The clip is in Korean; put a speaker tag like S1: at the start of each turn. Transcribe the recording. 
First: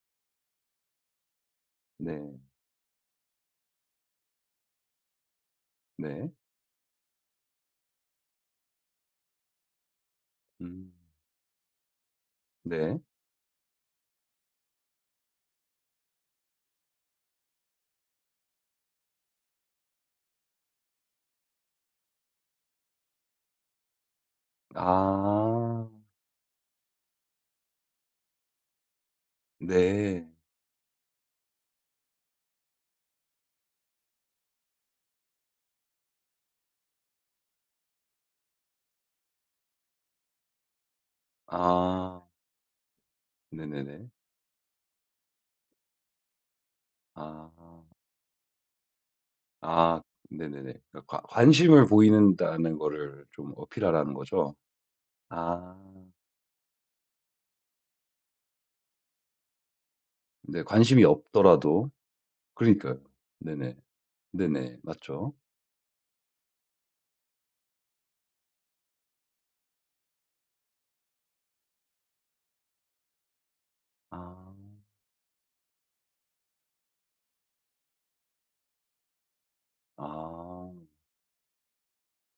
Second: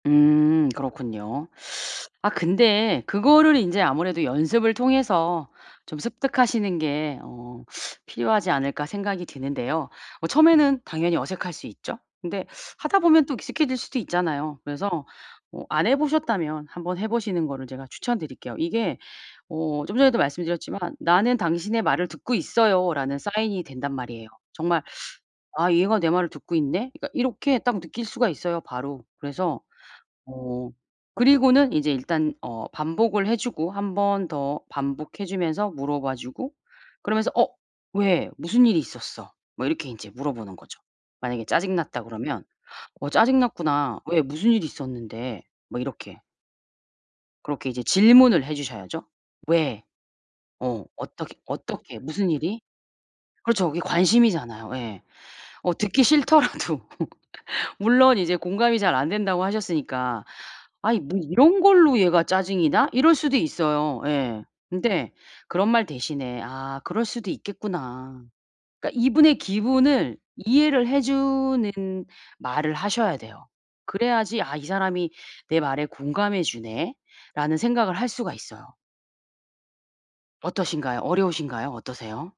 S1: 음 그렇군요. 아
S2: 네.
S1: 근데 그거를 인제 아무래도 '연습을 통해서 좀
S2: 네.
S1: 습득하시는 게 어 필요하지 않을까?' 생각이 드는데요. 어 처음에는
S2: 음.
S1: 당연히 어색할 수 있죠. 근데 하다
S2: 네.
S1: 보면 또 익숙해질 수도 있잖아요. 그래서 뭐 안 해 보셨다면 한번 해 보시는 거를 제가 추천드릴게요. 이게 어 좀 전에도 말씀드렸지만 "나는 당신의 말을 듣고 있어요."라는 사인이 된단 말이에요. 정말 '아
S2: 아.
S1: 얘가 내 말을 듣고 있네.' 그러니까 이렇게 딱 느낄 수가 있어요 바로. 그래서
S2: 네.
S1: 어 그리고는 이제 일단 어 반복을 해 주고 1 번 더 반복해 주면서 물어봐 주고 그러면서 "어 왜? 무슨 일이 있었어?" 뭐 이렇게 인제 물어보는 거죠. 만약에 짜증 났다
S2: 아.
S1: 그러면 "어 짜증 났구나.
S2: 네네네.
S1: 왜 무슨 일이 있었는데?" 뭐 이렇게.
S2: 아.
S1: 그렇게 이제 질문을 해 주셔야죠. "왜?"
S2: 아. 네네네.
S1: 어.
S2: 그러니까 과
S1: "어떻게
S2: 관심을
S1: 어떻게 무슨
S2: 보이는
S1: 일이?"
S2: 다는 거를 좀
S1: 그렇죠. 그게
S2: 어필하라는 거죠?
S1: 관심이잖아요. 예. 어
S2: 아.
S1: 듣기 싫더라도. 물론 이제 공감이 잘 안 된다고 하셨으니까
S2: 네
S1: '아 이
S2: 관심이
S1: 뭐 이런
S2: 없더라도.
S1: 걸로 얘가 짜증이 나?'
S2: 그러니까요.
S1: 이럴 수도
S2: 네네.
S1: 있어요. 예.
S2: 네네.
S1: 근데
S2: 맞죠.
S1: 그런 말 대신에 '아 그럴 수도 있겠구나.' 그러니까 이분의 기분을 이해를 해 주는 말을 하셔야 돼요. 그래야지
S2: 아.
S1: '아 이 사람이 내 말에 공감해 주네.'라는 생각을 할 수가 있어요.
S2: 아.
S1: 어떠신가요? 어려우신가요? 어떠세요?